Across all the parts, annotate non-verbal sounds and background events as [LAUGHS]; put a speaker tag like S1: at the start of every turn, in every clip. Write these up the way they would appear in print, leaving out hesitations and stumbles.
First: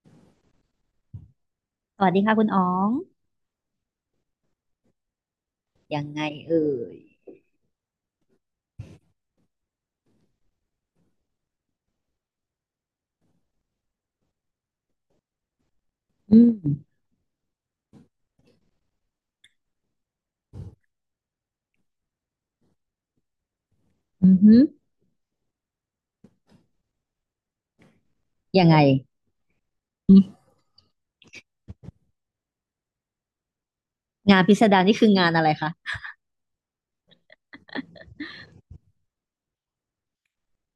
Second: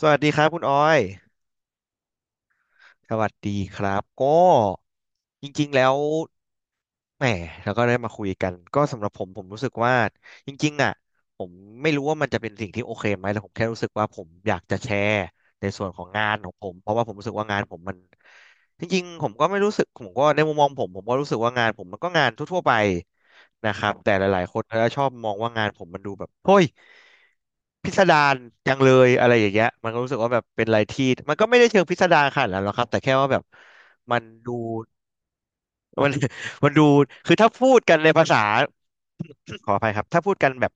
S1: สวัสดีครับคุณออย
S2: สวัสดีค่ะคุณอ๋อง
S1: สวัสดีครับ ก็จริงๆ แล้ว
S2: ยังไงเอ่ย
S1: แหมแล้วก็ได้มาคุยกันก็สำหรับผมรู้สึกว่าจริงๆอ่ะผมไม่รู้ว่ามันจะเป็นสิ่งที่โอเคไหมแต่ผมแค่รู้สึกว่าผมอยากจะแชร์ในส่วนของงาน
S2: อื
S1: ของผมเพ
S2: ม
S1: ราะว่าผมรู้สึกว่างานผมมันจริงๆผมก็ไม่รู้สึกผมก็ในมุมมองผมก็รู้สึกว่างานผมมันก็งานทั่วๆไปนะครับแต่ห
S2: อือ
S1: ลายๆค
S2: หือ
S1: นเขาจะชอบมองว่างานผมมันดูแบบเฮ้ยพิสดาร
S2: ยัง
S1: จั
S2: ไง
S1: งเลยอะไรอย่างเงี้ยมันก็รู้
S2: อื
S1: สึกว่า
S2: ม
S1: แบบเป็นอะไรที่มันก็ไม่ได้เชิงพิสดารขนาดนั้นหรอกครับแต่แค่ว่าแบบมัน
S2: งาน
S1: ดู
S2: พิสดารนี่คืองานอะไรคะ
S1: มัน [LAUGHS] มันดูคือถ้าพูดกันในภาษา [COUGHS] ขออภัยครับ ถ้าพูดกันแบบ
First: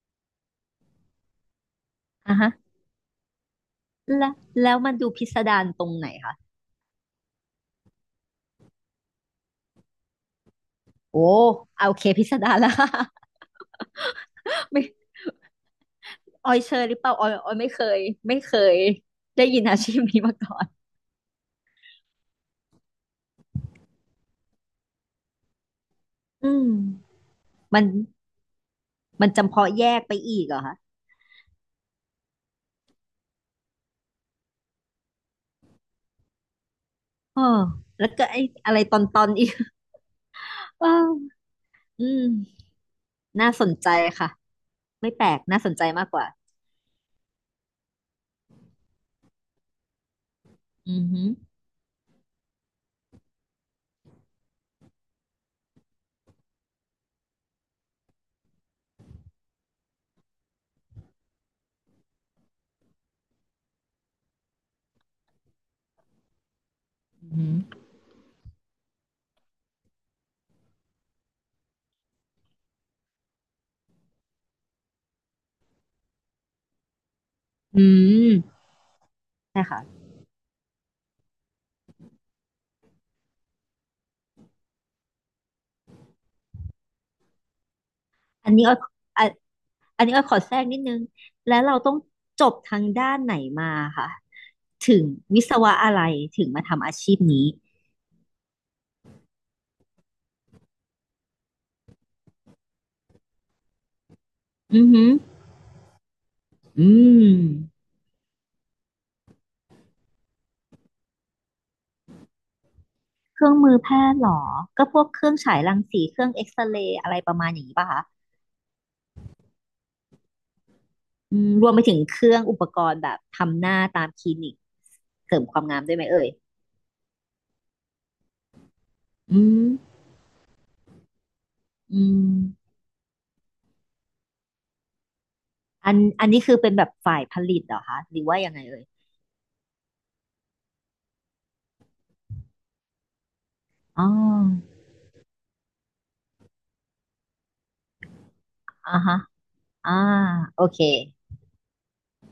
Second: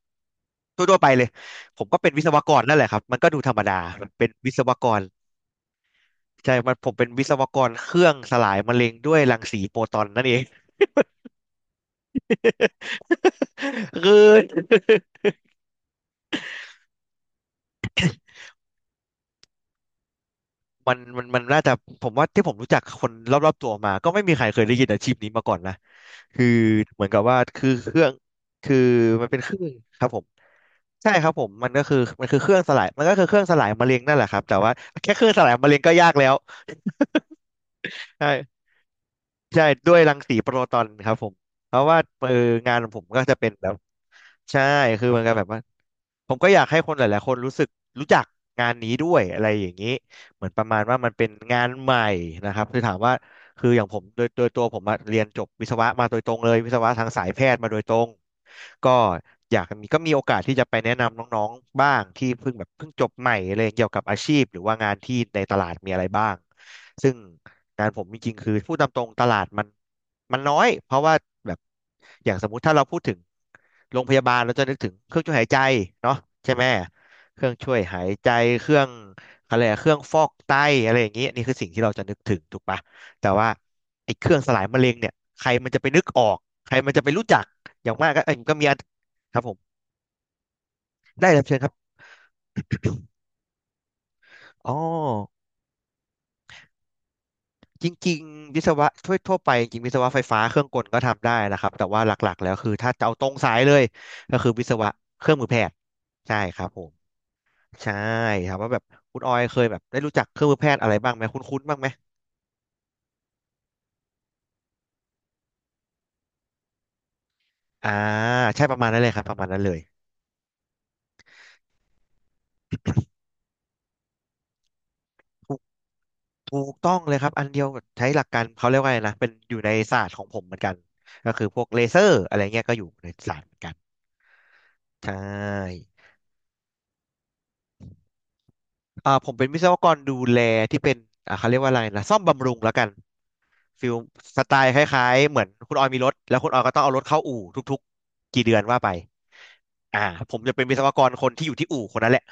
S1: ทั่วๆไปเลย ผมก็เป็นวิศ
S2: อ่ะ
S1: ว
S2: ฮะ
S1: กรนั่นแหละครับ มันก็ดูธรรมดามันเป็น
S2: แล้ว
S1: วิศวก
S2: มัน
S1: ร
S2: ดูพิสดารตรงไหนคะ
S1: ใช่มันผมเป็นวิศวกรเครื่องสลายมะเร็งด้วยรังสีโฟตอนนั่นเอง
S2: โอ้เอาโอเคพิสดารแล้ว
S1: [LAUGHS] คือ
S2: [LAUGHS] ไม่ออยเชยหรือเปล่าออยไม่เคยไม่เคยได้ยินอาชีพนี้มาก่อน
S1: มันน่าจะผมว่าที่ผมรู้จักคนรอบๆตัวมาก็ไม่มีใครเคยได้ยินอาชีพนี้มาก่อนนะคือ
S2: อืม
S1: เหมือนกับว่าคือ
S2: มัน
S1: เครื่องคือมั
S2: มั
S1: น
S2: น
S1: เป็นเค
S2: จำ
S1: รื่อ
S2: เพาะ
S1: ง
S2: แย
S1: ค
S2: ก
S1: รับ
S2: ไป
S1: ผม
S2: อีกเหรอคะ
S1: ใช่ครับผมมันก็คือมันคือเครื่องสลายมันก็คือเครื่องสลายมะเร็งนั่นแหละครับแต่ว่าแค่เครื่องสลายมะเร็งก็ยากแล้ว
S2: อ๋อแล้วก็ไอ้
S1: ใช่
S2: อะไรตอนอีก
S1: ใช่ด้วยรังสีโปรตอน
S2: อ้า
S1: ค
S2: ว
S1: รับผมเพราะว่า
S2: อืม
S1: งานของผมก็จะเป็
S2: น่า
S1: น
S2: ส
S1: แบ
S2: น
S1: บ
S2: ใจค่ะ
S1: ใช่คือ
S2: ไม่
S1: เหมั
S2: แป
S1: น
S2: ล
S1: ก็
S2: ก
S1: แบบว่า
S2: น่าสนใจมากกว่า
S1: ผมก็อยากให้คนหลายๆคนรู้สึกรู้จักงานนี้ด้วยอะไรอย่างนี้เหมือนประมาณ
S2: อื
S1: ว่า
S2: อ
S1: มัน
S2: หื
S1: เป็
S2: อ
S1: นงานใหม่นะครับคือถามว่าคืออย่างผมโดยตัวผมอะเรียนจบวิศวะมาโดยตรงเลยวิศวะทางสายแพทย์มาโดยตรงก็อยากมีก็มีโอกาสที่จะไปแนะนำน้องๆบ้างที่เพิ่งแบบเพิ่งจบใหม่อะไรเกี่ยวกับอาชีพหรือว่างานที่ในตลาดมีอะไรบ้างซึ่ง
S2: อือหือ
S1: การผมจริงๆคือพูดตามตรงตลาดมันมันน้อยเพราะว่าแบบอย่างสมมุติถ้าเราพูดถึงโรงพยาบาลเราจะนึกถึงเครื่องช่วยหายใจเนาะใช่ไหมเครื่องช่วย
S2: อื
S1: หายใจ
S2: ม
S1: เครื่องอะไร
S2: นะ
S1: อะเครื่อง
S2: คะ
S1: ฟอกไตอะไรอย่างเงี้ยนี่คือสิ่งที่เราจะนึกถึงถูกปะแต่ว่าไอ้เครื่องสลายมะเร็งเนี่ยใครมันจะไปนึกออกใครมันจะไปรู้จักอย่างมากก็เอ้ย
S2: อัน
S1: ก็มี
S2: นี้อ้
S1: อั
S2: อย
S1: น
S2: อะ
S1: ครับผม
S2: อันนี้อ้อยขอแทรกนิดนึง
S1: ได้รับเชิ
S2: แล้
S1: ญ
S2: ว
S1: ครับ
S2: เราต้องจบทางด้านไหนมาค่ะ
S1: อ๋อ
S2: ถึงวิศวะอะไรถึงมาทำอาชีพนี้
S1: จริงๆวิศวะทั่วไปจริงๆวิศวะไฟฟ้าเครื่องกลก็ทำได้นะครับแต่ว่าหลักๆแล้วคือถ้าจะเอาตรงสายเลยก็คือวิศ
S2: อือ
S1: วะ
S2: หือ
S1: เครื่องมือแพทย์ใช่ครับผ
S2: อื
S1: ม
S2: ม
S1: ใช่ครับว่าแบบคุณออยเคยแบบได้รู้จักเครื่องมือแพทย์อะไรบ้างไหมคุ้นๆบ้างไหม
S2: เครื่องมือแพทย์เหรอก็พวกเครื่องฉายรังสีเครื่องเอ็กซเรย์อะไรประมาณอย่างนี้ป่ะ
S1: อ่า
S2: คะ
S1: ใช่ประมาณนั้นเลยครับประมาณนั้นเลย
S2: อืมรวมไปถึงเครื่องอุปกรณ์แบบทำหน้าตามคลินิกเสริมค
S1: ถูก
S2: วามงามด้วยไหมเอ่ย
S1: ถูกต้องเลยครับอันเดียวกับใช้หลักการเขาเรียกว่าอะไรนะเป็น
S2: อื
S1: อยู่
S2: ม
S1: ในศาสตร์ของผมเหมือนกันก็คือพวกเล
S2: อื
S1: เซอร์อะไรเงี้ย
S2: ม
S1: ก็อยู่ในศาสตร์เหมือนกันใช่
S2: อันนี้คือเป็นแบบฝ่ายผลิตเหรอคะหรือว่ายังไงเอ่ย
S1: อ่าผมเป็นวิศวกรดูแลที่เป็นอ่าเขาเรียกว่าอะไรนะซ่อมบำรุงแล้วกัน ฟิล
S2: อ๋อ
S1: สไตล์คล้ายๆเหมือนคุณออยมีรถแล้วคุณออยก็ต้องเอารถเข้าอู่ทุกๆกี่เดือนว่าไป
S2: อ่าฮะอ่า
S1: อ่าผมจะ
S2: โอ
S1: เป็นวิ
S2: เค
S1: ศวกรคนที่อยู่ที่อู่คนนั้นแหละ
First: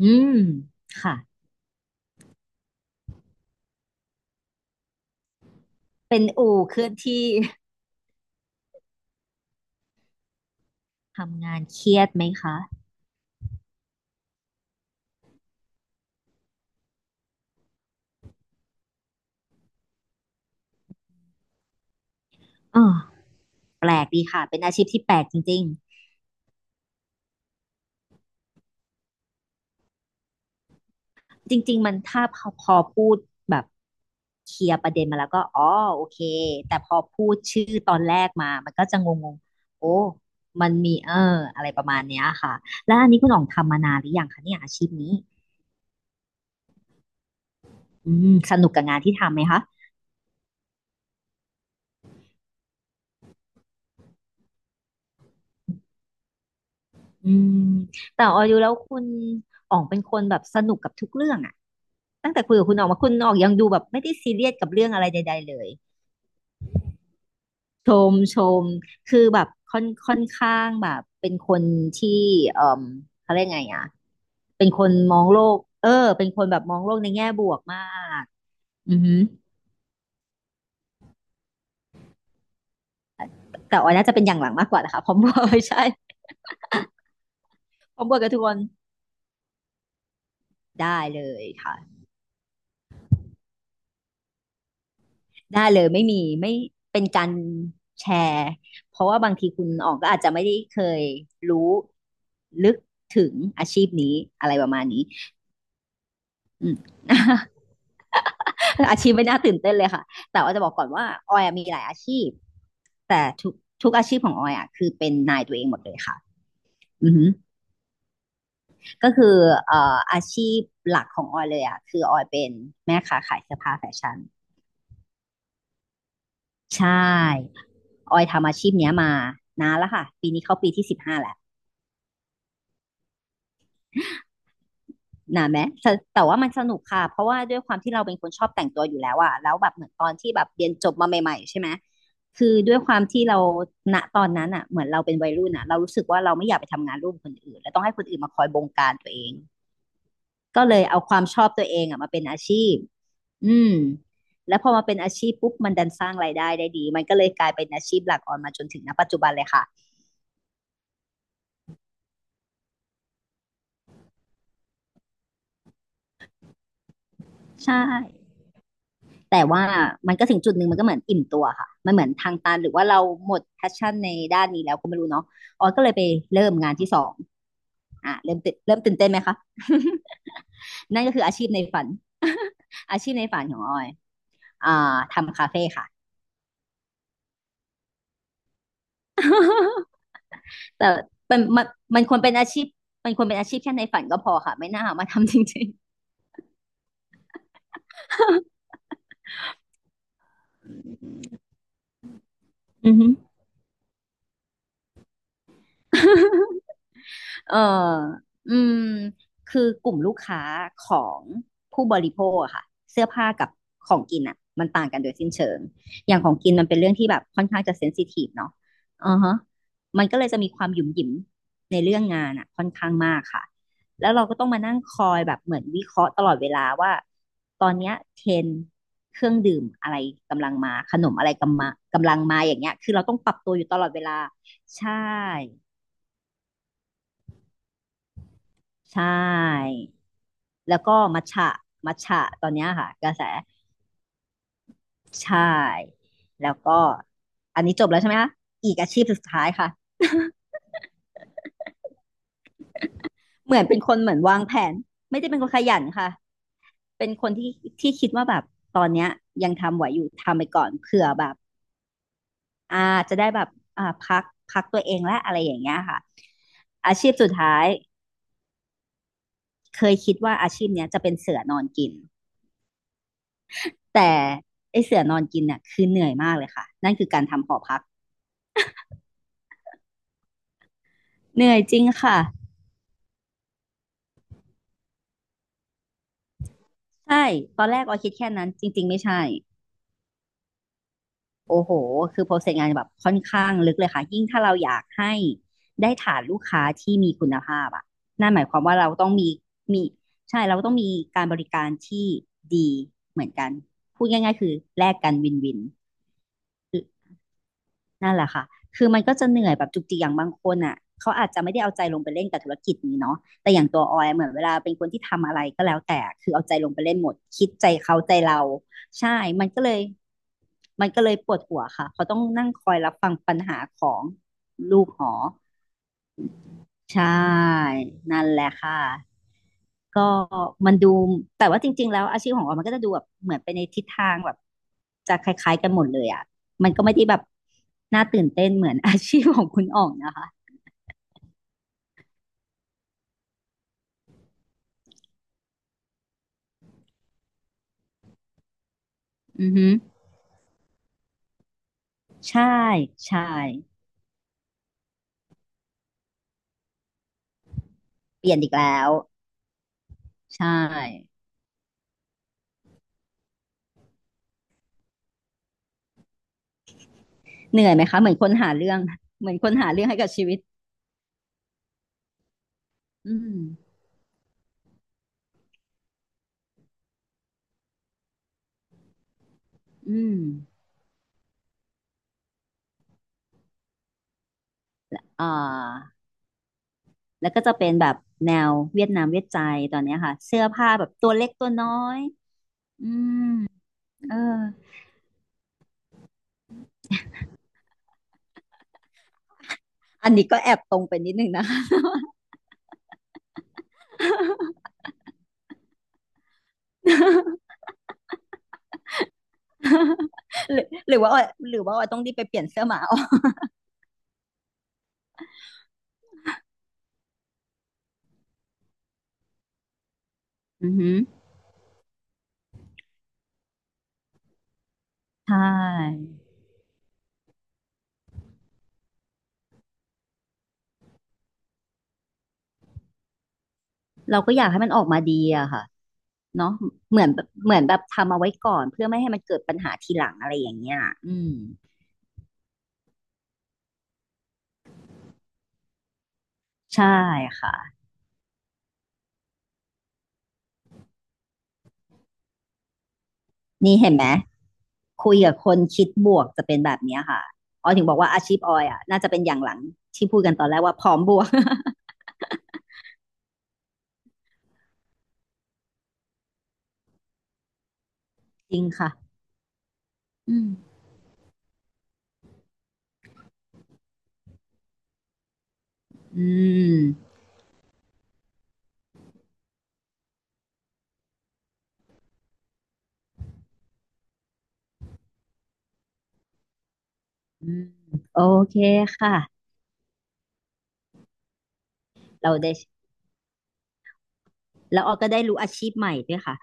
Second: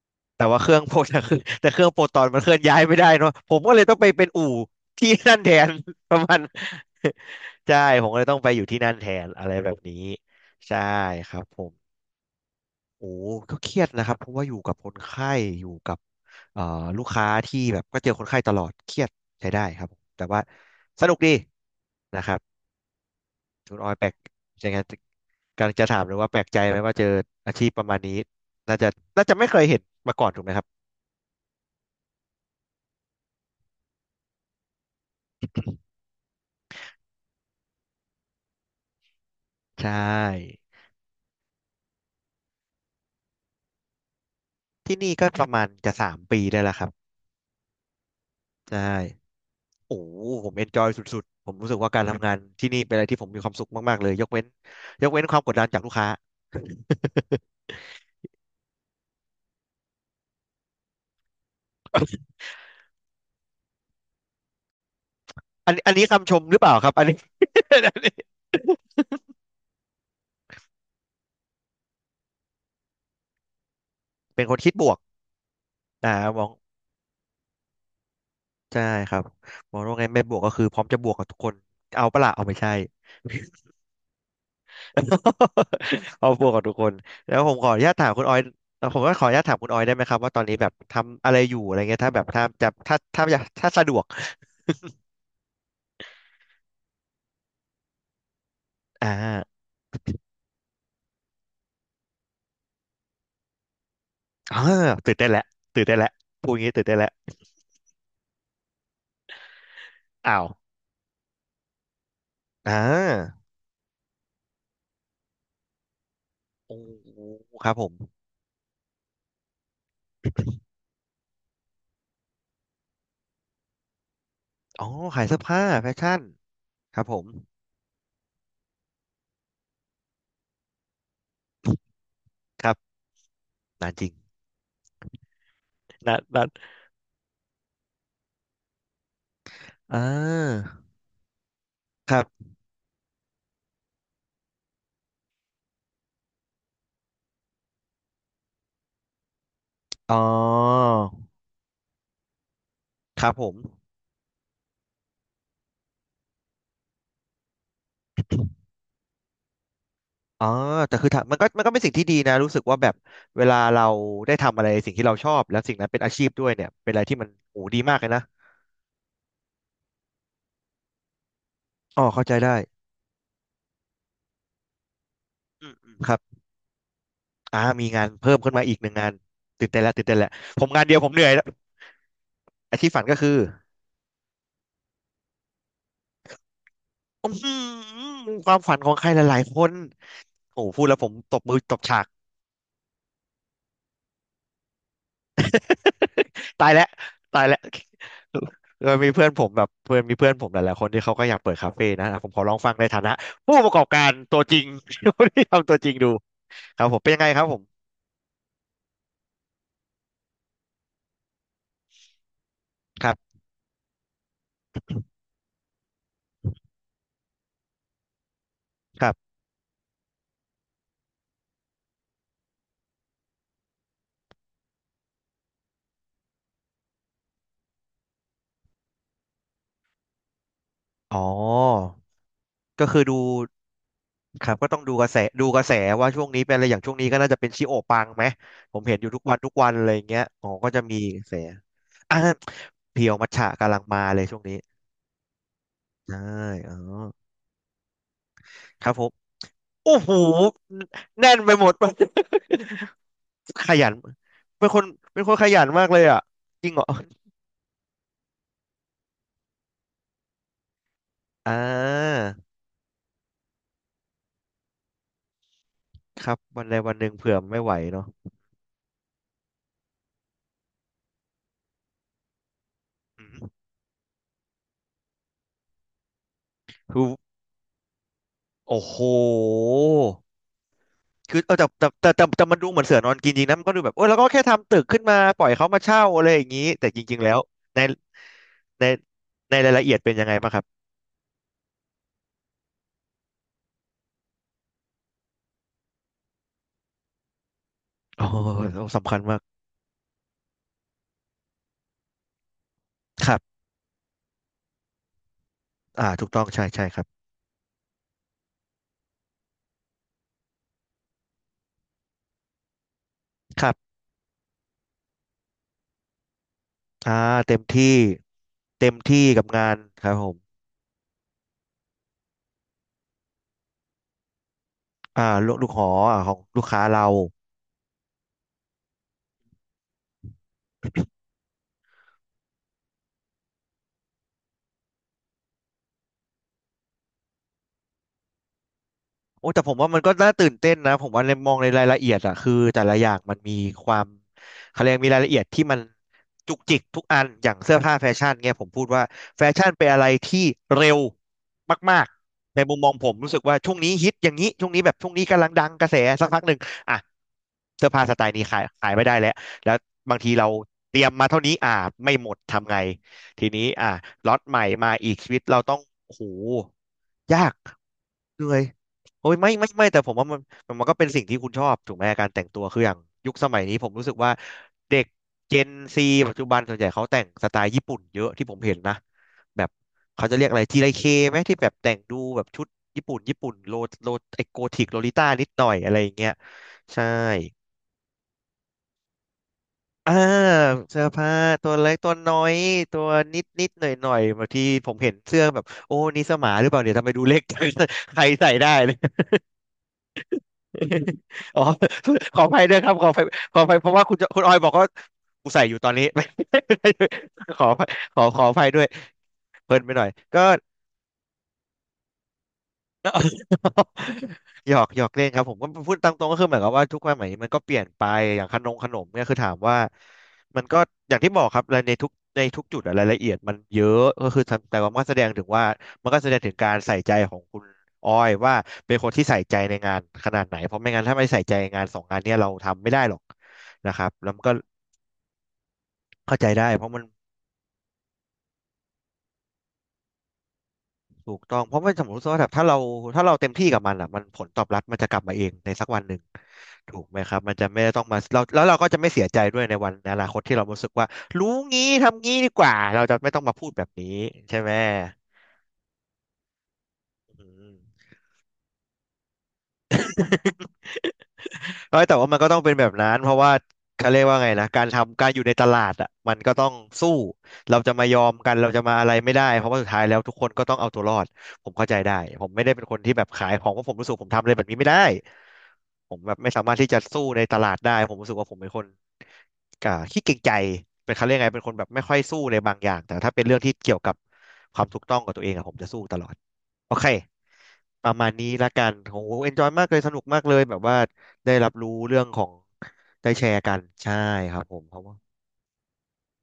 S2: อืม
S1: แต่ว่าเครื่องโปรต
S2: ค่ะ
S1: คือ [LAUGHS] แต่เครื่องโปรตอนมันเคลื่อนย้ายไม่ได้เนาะผมก็เลยต้องไปเป็นอู่ที่นั่นแทน [LAUGHS] ป
S2: เป็
S1: ระ
S2: น
S1: มาณ
S2: อู่เคลื่อน
S1: [LAUGHS]
S2: ที่ [LAUGHS]
S1: ใช่ผมก็เลยต้องไปอยู่ที่นั่นแทนอะไรแบบนี้ใช่ครับ
S2: ทำงา
S1: ผ
S2: น
S1: ม
S2: เครียดไหมคะ
S1: โอ้ก็เครียดนะครับเพราะว่าอยู่กับคนไข้อยู่กับเอ่อลูกค้าที่แบบก็เจอคนไข้ตลอดเครียดใช้ได้ครับผมแต่ว่าสนุกดีนะครับ
S2: อ่
S1: คุณ
S2: แป
S1: ออ
S2: ล
S1: ยแปล
S2: ก
S1: ก
S2: ดีค่ะเป็น
S1: ยัง
S2: อา
S1: ไง
S2: ชีพที่แปลกจริง
S1: กำลัง
S2: ๆ
S1: จะถามเลยว่าแปลกใจไหมว่าเจออาชีพประมาณนี้น่าจะน่าจะไม่เคยเห็นมาก่อนถูกไหมครับ
S2: จริงๆมันถ้าพอพูดแบบเคลียร์ประเด็นมาแล้วก็อ๋อโอเคแต่พอพูดชื่อตอนแรกมามันก็จะงงๆ
S1: ใช
S2: โอ้
S1: ่
S2: มันมีอะไรประมาณเนี้ยค่ะแล้วอันนี้คุณอ๋องทำมานานหรือยังคะเนี่ยอาชีพ
S1: ที่นี่
S2: นี้
S1: ก็ประมาณจะ3 ปีได้แล้วครับ
S2: อืมสนุก
S1: ใช่
S2: กับงานที่ทำไหมคะ
S1: โอ้โหผมเอนจอยสุดๆผมรู้สึกว่าการทำงานที่นี่เป็นอะไรที่ผมมีความสุขมากๆเลยยกเว้นยกเว้นความกดดันจากลูกค้า
S2: อืมแต่ออยดูแล้วคุณอ๋องเป็นคนแบบสนุกกับทุกเรื่องอะตั้งแต่คุยกับคุณอ๋องมาคุณอ๋องยังดูแบบไม่ได้ซีเรียสกับเรื่องอะไรใดๆเลย
S1: อันนี้อันนี้คำชมหรือเปล่าครับอันนี้ [LAUGHS] อั
S2: ช
S1: นนี้
S2: มช
S1: [LAUGHS]
S2: มคือแบบค่อนข้างแบบเป็นคนที่เอ่อเขาเรียกไงอะ
S1: เป็นคน
S2: เป็น
S1: คิด
S2: ค
S1: บ
S2: น
S1: วก
S2: มองโลก
S1: อ่า
S2: เป็น
S1: ม
S2: คน
S1: อง
S2: แบบมองโลกในแง่บวกมาก
S1: ใช่
S2: อือฮ
S1: ครับมองว่าไงไม่บวกก็คือพร้อมจะบวกกับทุกคนเอาปะล่ะเอาไม่ใช่
S2: ึแต่ออยน่าจะเป็นอย่างหลังมากกว่านะคะพร้อมบวก [LAUGHS] ไม่ใช่
S1: [LAUGHS] ครอบครัวของทุกคนแล้วผมขออนุญาต
S2: พร้อม
S1: ถาม
S2: บวก
S1: คุณ
S2: กั
S1: อ
S2: บ
S1: อ
S2: ทุ
S1: ย
S2: กคน
S1: ผมก็ขออนุญาตถามคุณออยได้ไหมครับว่าตอนนี้แบบ
S2: ได้เล
S1: ทำอะไร
S2: ย
S1: อยู่อะ
S2: ค่ะ
S1: ไรเงี้ยถ้าแบบถ้าจะถ้าถ้าอยากถ้าสะดวก
S2: ได้เลยไม่มีไม่เป็นการแชร์เพ
S1: อ่
S2: ราะว่าบางที
S1: า
S2: คุณออกก็อาจจะไม่ได้เคยรู้ลึกถึงอาชีพนี้อะไร
S1: อ่า
S2: ประมาณนี้
S1: ตื่นได้นแหละตื่นได้นแหละพูดอย่าง
S2: อื
S1: นี้
S2: ม
S1: ตื่นได้นแหละ
S2: [LAUGHS] อาชีพไม่น่าตื่นเต้นเลยค่ะ
S1: อ้า
S2: แต่
S1: ว
S2: ว่าจะบอกก่อนว่าออยอะมีหลายอาชีพ
S1: อ่
S2: แต่
S1: า
S2: ทุกอาชีพของออยอ่ะคือเป็นนายตัวเองหมดเลยค่ะ
S1: โอ้
S2: อือ
S1: โห
S2: หือ
S1: ครับผม
S2: ก็คือเอ่ออาชีพหลักของออยเลยอ่ะคือออยเป็นแม่ค้าขายเสื้อผ้าแฟชั่น
S1: อ๋อขายเสื้อผ้าแฟชั่น
S2: ใช่
S1: ครับผม
S2: ออยทำอาชีพเนี้ยมานานแล้วค่ะปีนี้เข้าปีที่15แล้ว
S1: ครับนานจริง
S2: หนาไหมแต่
S1: นาน
S2: ว่า
S1: นา
S2: มั
S1: น
S2: นสนุกค่ะเพราะว่าด้วยความที่เราเป็นคนชอบแต่งตัวอยู่แล้วอะแล้วแบบเหมือน
S1: อ่
S2: ตอนที่แบบเรี
S1: า
S2: ยนจบมาใหม่ๆใช่ไหม
S1: ครับ
S2: คือด้วยความที่เราณตอนนั้นอะเหมือนเราเป็นวัยรุ่นอะเรารู้สึกว่าเราไม่อยากไปทำงานร่วมคนอื่นและต้องให้คนอื่นมาคอยบงการตัวเอง
S1: อ๋อ
S2: ก็เลยเอาความชอบตัวเองอะมาเป็นอาชีพ
S1: ครับผม
S2: อืมแล้วพอมาเป็นอาชีพปุ๊บมันดันสร้างรายได้ได้ดีมันก็เลยกลายเป็นอาชีพหลักออนมาจนถึงณปัจจุบันเลยค่ะ
S1: อ๋อแต่คือถ้ามันก็มันก็เป็นสิ่งที่ดีนะรู้สึกว่าแบบเวลาเราได้ทำอะไรสิ่งที่เราชอบแล้วสิ่งนั้นเป็นอาชีพด้วยเนี่ยเป็นอะไรที่มันโห
S2: ใช่
S1: ดีมากเลยนะ
S2: แต่ว่ามันก็ถึงจุดหนึ่งมันก็เหมือนอิ่มตัวค่ะมันเห
S1: อ๋อ
S2: มือน
S1: เข้า
S2: ทา
S1: ใจ
S2: ง
S1: ได้
S2: ตันหรือว่าเราหมดแพชชั่นในด้านนี้แล้วก็ไม่รู้เนาะอ
S1: อื
S2: อย
S1: ม
S2: ก็
S1: อื
S2: เล
S1: ม
S2: ยไป
S1: ครับ
S2: เริ่มงานที่สอง
S1: มีงาน
S2: อ่ะ
S1: เพิ่
S2: เริ่
S1: ม
S2: ม
S1: ขึ้
S2: ตื่
S1: น
S2: น
S1: มาอีกหนึ่งงา
S2: เต้น
S1: น
S2: ไหมคะ
S1: ตื่นเต้นแล้วตื่นเต้นแล้วผมงานเดี
S2: [LAUGHS]
S1: ยว
S2: นั่น
S1: ผม
S2: ก็
S1: เห
S2: คื
S1: นื่
S2: อ
S1: อย
S2: อา
S1: แล้ว
S2: ชีพในฝัน
S1: อาชีพ
S2: อา
S1: ฝัน
S2: ชี
S1: ก็
S2: พใน
S1: คือ
S2: ฝันของออยอ่าทำคาเฟ่ค่ะ
S1: อื้อหือความฝันของใครหลายๆคน
S2: [LAUGHS]
S1: โอ้โหพูด
S2: แต่
S1: แล้วผมต
S2: มัน
S1: บมือตบฉา
S2: มัน
S1: ก
S2: ควรเป็นอาชีพมันควรเป็นอาชีพแค่ในฝันก็พอค่ะไม่น่ามาทำจริง
S1: [LAUGHS] ตายแล้วตายแล้วเออมีเพื่อนผมแบบเพื่อนมีเพื่อนผมหลายๆคนที่เขาก็อยากเปิดคาเฟ่นะอ่ะผมขอลองฟัง
S2: ๆ
S1: ใน
S2: [LAUGHS] อือ
S1: ฐา
S2: ฮึ
S1: นะผู้ประกอบการตัวจริง [LAUGHS] ที่ทำตัวจริงดู
S2: [LAUGHS] ๆ
S1: ครับผมเป็นยังไงครับ
S2: เอ
S1: ผ
S2: อ
S1: ม
S2: อืมคือกลุ่มลูกค้าของผู้บริโภคอะค่ะเสื้
S1: ค
S2: อ
S1: รั
S2: ผ้า
S1: บ
S2: กับของกินอะมันต่างกันโดยสิ้นเชิงอย่างของกินมันเป็นเรื่องที่แบบค่อนข้างจะเซนซิทีฟเนาะ
S1: ครั
S2: อือฮะ
S1: บ
S2: มันก็เลยจะมีความหยุ่มหยิมในเรื่องงานอะค่อนข้างมากค่ะ แล้วเราก็ต้องมานั่งคอยแบบเหมือนวิเคราะห์ตลอดเวลาว่าตอนเนี้ยเทรนด์เครื่องดื่มอะไรกำลังมาขน
S1: อ๋
S2: มอะไรกำมา
S1: อ
S2: กำลังมาอย่างเงี้ย
S1: ก็
S2: คือ
S1: คื
S2: เรา
S1: อ
S2: ต้อ
S1: ดู
S2: งปรับตัวอยู่ตลอดเวลา
S1: ครับก็ต้อง
S2: ใช่
S1: ดูกระแสดูกระแสว่าช่วงนี้เป็นอะไรอย่างช่วงนี้ก็น่าจะเป็นชิโอปังไหมผมเห็นอ
S2: ใช่
S1: ยู่ทุกวันทุกวันอะไรอย่างเงี้ยอ๋อก็
S2: แล้
S1: จะ
S2: ว
S1: มี
S2: ก็
S1: ก
S2: มัท
S1: ระแส
S2: ฉะมัท
S1: อ่ะ
S2: ฉะตอนเนี้ยค่ะ
S1: เพี
S2: ก
S1: ย
S2: ระ
S1: ว
S2: แส
S1: มัทฉะกำลังมาเลยช่วงนี้
S2: ใช่
S1: ใช่
S2: แล้ว
S1: อ๋อ
S2: ก็อันนี้จบแล้วใช่ไหมคะอีก
S1: ค
S2: อา
S1: รับ
S2: ชี
S1: ผ
S2: พ
S1: ม
S2: สุดท้ายค่ะ
S1: โอ้โหแน่นไปหมด
S2: เหมื
S1: [LAUGHS]
S2: อน
S1: ข
S2: เป็น
S1: ยั
S2: ค
S1: น
S2: นเหมือนวางแผ
S1: เป็น
S2: น
S1: คน
S2: ไม่
S1: เป็น
S2: ได้
S1: คน
S2: เป็น
S1: ข
S2: คนข
S1: ยัน
S2: ยัน
S1: มากเลย
S2: ค่ะ
S1: อ่ะจริงเหรอ
S2: เป็นคนที่คิดว่าแบบตอนเนี้ยยังทำไหวอยู่ทำไปก่อนเผื่อแบบ
S1: อ่า
S2: อ่าจะได้แบบพักพักตัวเองและอะไรอย่างเงี้ยค่ะ
S1: ครับวันใด
S2: อา
S1: วันห
S2: ชี
S1: นึ่ง
S2: พสุด
S1: เผื่อ
S2: ท้า
S1: ไม่
S2: ย
S1: ไหวเนาะ
S2: เคยคิดว่าอาชีพเนี้ยจะเป็นเสือนอนกิน
S1: อืม
S2: แต่ไอเสือนอนกินเนี่ยคือเหนื่อยมากเลยค่ะนั่น
S1: คือ
S2: คือการทำหอพัก
S1: โอ้โหคือ
S2: เห
S1: เอ
S2: นื่
S1: อ
S2: อย
S1: แต่
S2: จริง
S1: แต่แต่
S2: ค่ะ
S1: แต่แต่มันดูเหมือนเสือนอนกินจริงนะมันก็ดูแบบโอ้ยแล้วก็แค่ทำตึกขึ้นมาปล่อยเขามาเช่าอะไรอย่างนี้แต่จริงๆ
S2: ใช่
S1: แล้ว
S2: ตอนแร
S1: ใน
S2: กออยคิดแค่นั้น จริ
S1: ใน
S2: งๆ ไม่ใช่
S1: ในรายละเอียดเป็นยังไงบ้างครับ
S2: โอ้โห คือโปรเซสงานแบบค่อนข้างลึกเลยค่ะ ยิ่งถ้าเราอยากให้ได้ฐานลูกค้าที่มีคุณภาพอ่ะ
S1: โอ้
S2: นั่น
S1: โห
S2: หมายความว่าเราต้อ
S1: สำ
S2: ง
S1: คัญ
S2: มี
S1: มาก
S2: มี ใช่ เราต้องมีการบริการที่ดีเหมื
S1: ค
S2: อน
S1: รั
S2: กัน
S1: บ
S2: พูดง่ายๆ คือแลกกันวินวิน
S1: ถูกต้องใช่ใช่ครับ
S2: นั่นแหละค่ะ คือมันก็จะเหนื่อยแบบจุกจิกอย่างบางคนอ่ะเขาอาจจะไม่ได้เอาใจลงไปเล่นกับธุรกิจนี้เนาะแต่อ
S1: ค
S2: ย่าง
S1: รั
S2: ตัวอ
S1: บ
S2: อยเหมือนเวลาเป็นคนที่ทำอะไรก็แล้วแต่ คือเอาใจลงไปเล่นหม
S1: อ่า
S2: ด คิด
S1: เต็ม
S2: ใจ
S1: ที่
S2: เขาใจเรา
S1: เต็ม
S2: ใช่
S1: ที่กั
S2: มั
S1: บ
S2: นก็
S1: งา
S2: เล
S1: น
S2: ย
S1: ครับผม
S2: มันก็เลยปวดหัวค่ะเขาต้องนั่งคอยรับฟังปัญหาของลูกหอ
S1: ลูกลูกหอ่ของลูกค้าเรา
S2: ใช่นั่นแหละค่ะก็มันดูแต่ว่าจริงๆแล้วอาชีพของเรามันก็จะดูแบบเหมือนไปในทิศทางแบบจะคล้ายๆกันหมดเลยอ่ะมันก็ไม่ได้แบบน่าตื่นเต้นเหมือน [LAUGHS] อาชีพขอ
S1: โอ้
S2: ง
S1: แต่
S2: คุณ
S1: ผม
S2: อ่อ
S1: ว่า
S2: ง
S1: มันก็
S2: นะคะ
S1: น่าตื่นเต้นนะผมว่าในมองในรายละเอียดอะคือแต่ละอย่างมันมีความเขาเรียกมีรายละเอียดที่มันจุกจิกทุกอันอย่างเสื้อผ้าแฟชั่นเนี่ยผมพูดว่าแฟ
S2: อือฮึ
S1: ชั่นเป็นอะไรที่เร็วมาก
S2: ใช่
S1: ๆในมุมมองผม
S2: ใช่
S1: รู้สึกว่าช่วงนี้ฮิตอย่างนี้ช่วงนี้แบบช่วงนี้กำลังดังกระแสสักพักหนึ่งอ่ะเสื้อผ้าสไต
S2: เปลี่
S1: ล์
S2: ยน
S1: นี้
S2: อีก
S1: ขาย
S2: แล้
S1: ขา
S2: ว
S1: ยไม่ได้แล้วแล้วบางทีเรา
S2: ใช่
S1: เตรียมมาเท่านี้ไม่หมดทำไงทีนี้ล็อตใหม่มาอีกชีวิตเราต้องโอ้โหยาก
S2: เหนื่อยไหมคะเหมือนคน
S1: เหนื่
S2: หา
S1: อย
S2: เรื่อง
S1: โอ้
S2: เหมื
S1: ย
S2: อนค
S1: ไม่
S2: น
S1: ไม่
S2: หาเรื่
S1: ไม่
S2: อง
S1: แต่
S2: ให้
S1: ผ
S2: กับ
S1: ม
S2: ชี
S1: ว่า
S2: วิ
S1: มั
S2: ต
S1: นมันก็เป็นสิ่งที่คุณชอบถูกไหมการแต่งตัวคืออย่าง
S2: อื
S1: ยุค
S2: ม
S1: สมัยนี้ผมรู้สึกว่าเด็กเจนซีปัจจุบันส่วนใหญ่เขาแต่งสไตล์ญี่ปุ่นเยอะที่ผมเห็นนะแบบ
S2: อืม
S1: เขาจะเรียกอะไรจีไรเคไหมที่แบบแต่งดูแบบชุดญี่ปุ่นโลโลไอโกธิกโลลิ
S2: อ่
S1: ต้านิดหน่อยอะ
S2: า
S1: ไรอย่างเงี้ยใช่
S2: แล้วก็จะเป็นแบบแนวเวียดนามเวียดใจตอนเนี้ย
S1: อ่า
S2: ค่ะเสื้อผ้าแบบ
S1: เสื้อ
S2: ตัวเล็
S1: ผ้า
S2: กตัวน้
S1: ตั
S2: อ
S1: วเล็ก
S2: ย
S1: ตัวน้อย
S2: อื
S1: ตัว
S2: ม
S1: นิดนิดหน่อยหน่
S2: เอ
S1: อ
S2: อ
S1: ยบางทีผมเห็นเสื้อแบบโอ้นี่เสอหมาหรือเปล่าเนี่ยทำไมดูเล็กจัง [LAUGHS] ใครใส่ได้
S2: อันนี้ก็แอบตรงไปนิดนึงนะ
S1: อ๋
S2: คะ
S1: อขออภัยด้วยครับขออภัยขออภัยเพราะว่าคุณจะคุณออยบอกว่ากูใส่อยู่ตอนนี้ [LAUGHS] ไม่
S2: [LAUGHS]
S1: ขออภัยขอขออภัยด้วยเพลินไปหน่อยก็
S2: หรือหรือว่าออยหรือว่าออยต้องรีบไปเปลี่ยนเสื้อหมาออก
S1: [LAUGHS] หยอกหยอกเล่นครับผมก็พูดตามตรงก็คือเหมือนกับว่าทุกความหมายมันก็เปลี่ยนไปอย่างขนมขนมเนี่ยคือถามว่ามัน
S2: อือ
S1: ก็
S2: หือ
S1: อย่างที่บอกครับในทุกในทุกจุดอะรายละเอียดมันเยอะก็คือทำแต่ว่ามันก็แสด
S2: ใช
S1: งถึงว่า
S2: ่
S1: มันก็แสดงถึงการใส่ใจของคุณอ้อยว่าเป็นคนที่ใส่ใจในงานขนาดไหนเพราะไม่งั้นถ้าไม่ใส่ใจงานสองงานเนี่ยเราทำไม่ได้หรอกนะครับ
S2: เรา
S1: แล้
S2: ก็
S1: วมั
S2: อ
S1: น
S2: ยาก
S1: ก็
S2: ให้มันออกมาดีอะค่ะ
S1: เข้าใจ
S2: เนาะ
S1: ได้เพราะ
S2: เห
S1: มัน
S2: มือนแบบเหมือนแบบทำเอาไว้ก่อนเพื่อไม่ให้มันเกิดปัญหาทีหลังอะไรอย่างเงี้ยอื
S1: ถู
S2: ม
S1: กต้องเพราะว่าสมมติว่าแบบถ้าเราถ้าเราเต็มที่กับมันอ่ะมันผลตอบรับมันจะกลับมาเองในสักวันหนึ่ง
S2: ใช่
S1: ถูกไหมครับมั
S2: ค่ะ
S1: นจะไม่ต้องมาเราแล้วเราก็จะไม่เสียใจด้วยในวันในอนาคตที่เรารู้สึกว่ารู้งี้ทำงี้ดีกว่าเราจะไม่ต้องมาพูด
S2: นี่
S1: แบบ
S2: เห็นไหม
S1: นี้ใช่ไหม
S2: คุยกับคนคิดบวกจะเป็นแบบเนี้ยค่ะ
S1: อื
S2: ออย
S1: ม
S2: ถึงบอกว่าอาชีพออยอะน่าจะเป็นอย่างหลังที่พูดกันตอนแรก
S1: [LAUGHS]
S2: ว่าพร้อมบวก [LAUGHS]
S1: เอ้ยแต่ว่ามันก็ต้องเป็นแบบนั้นเพราะว่าเขาเรียกว่าไงนะการทำการอยู่ในตลาดอ่ะมันก็ต้องสู้เราจะมายอมกั
S2: จ
S1: น
S2: ริง
S1: เราจะ
S2: ค่ะ
S1: มาอะไรไม่ได้เพราะว่าสุดท้ายแล้วทุก
S2: อื
S1: ค
S2: ม
S1: นก็ต้องเอาตัวรอดผมเข้าใจได้ผมไม่ได้เป็นคนที่แบบขายของเพราะผมรู้สึกผมทำอะไรแบบนี้ไม่ได้ผม
S2: อื
S1: แบบไม่สามารถ
S2: ม
S1: ที่จะสู้ในตลาดได้ผมรู้สึกว่าผมเป็นคนขี้เกรงใจเป็นเขาเรียกไงเป็นคนแบบไม่ค่อยสู้ในบางอย่างแต่ถ้าเป็นเรื่องที่เกี่ยวกับความถูกต้องกับตัวเองอะผมจะสู้ตลอดโอเค
S2: อืม
S1: ประ
S2: โอ
S1: มาณนี้
S2: เค
S1: ละกัน
S2: ค่ะ
S1: โอ้เอนจอยมากเลยสนุกมากเลยแบบว่าได้รับรู้เรื่อง
S2: เรา
S1: ของ
S2: ได้
S1: ได้แชร์กันใช่ครับผ
S2: แล้
S1: ม
S2: วอ
S1: เพ
S2: อ
S1: ราะ
S2: ก็
S1: ว่า
S2: ได้รู้อาชีพใหม่ด้วยค่ะ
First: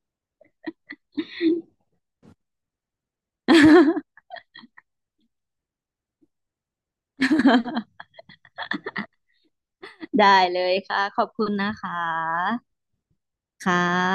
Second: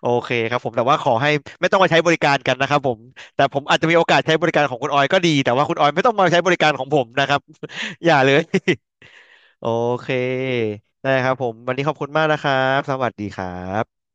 S1: โอเคครับผมแต่ว่าขอให้ไม่ต้องมาใช้บริการกันนะครับผมแต่ผมอาจจะมีโอกาสใช้บริการของคุณออยก็ดีแต่ว่าคุณออยไม่ต้องมาใช้บริการของผมนะครับ
S2: [LAUGHS]
S1: [LAUGHS] อย่าเลย [LAUGHS] โอเค
S2: ได้เลยค่ะ
S1: ได้
S2: ขอ
S1: ค
S2: บ
S1: รับผ
S2: คุณ
S1: มวั
S2: นะ
S1: นนี้
S2: ค
S1: ขอบคุณมากนะครั
S2: ะ
S1: บสวัสดีครั
S2: ค่ะ
S1: บ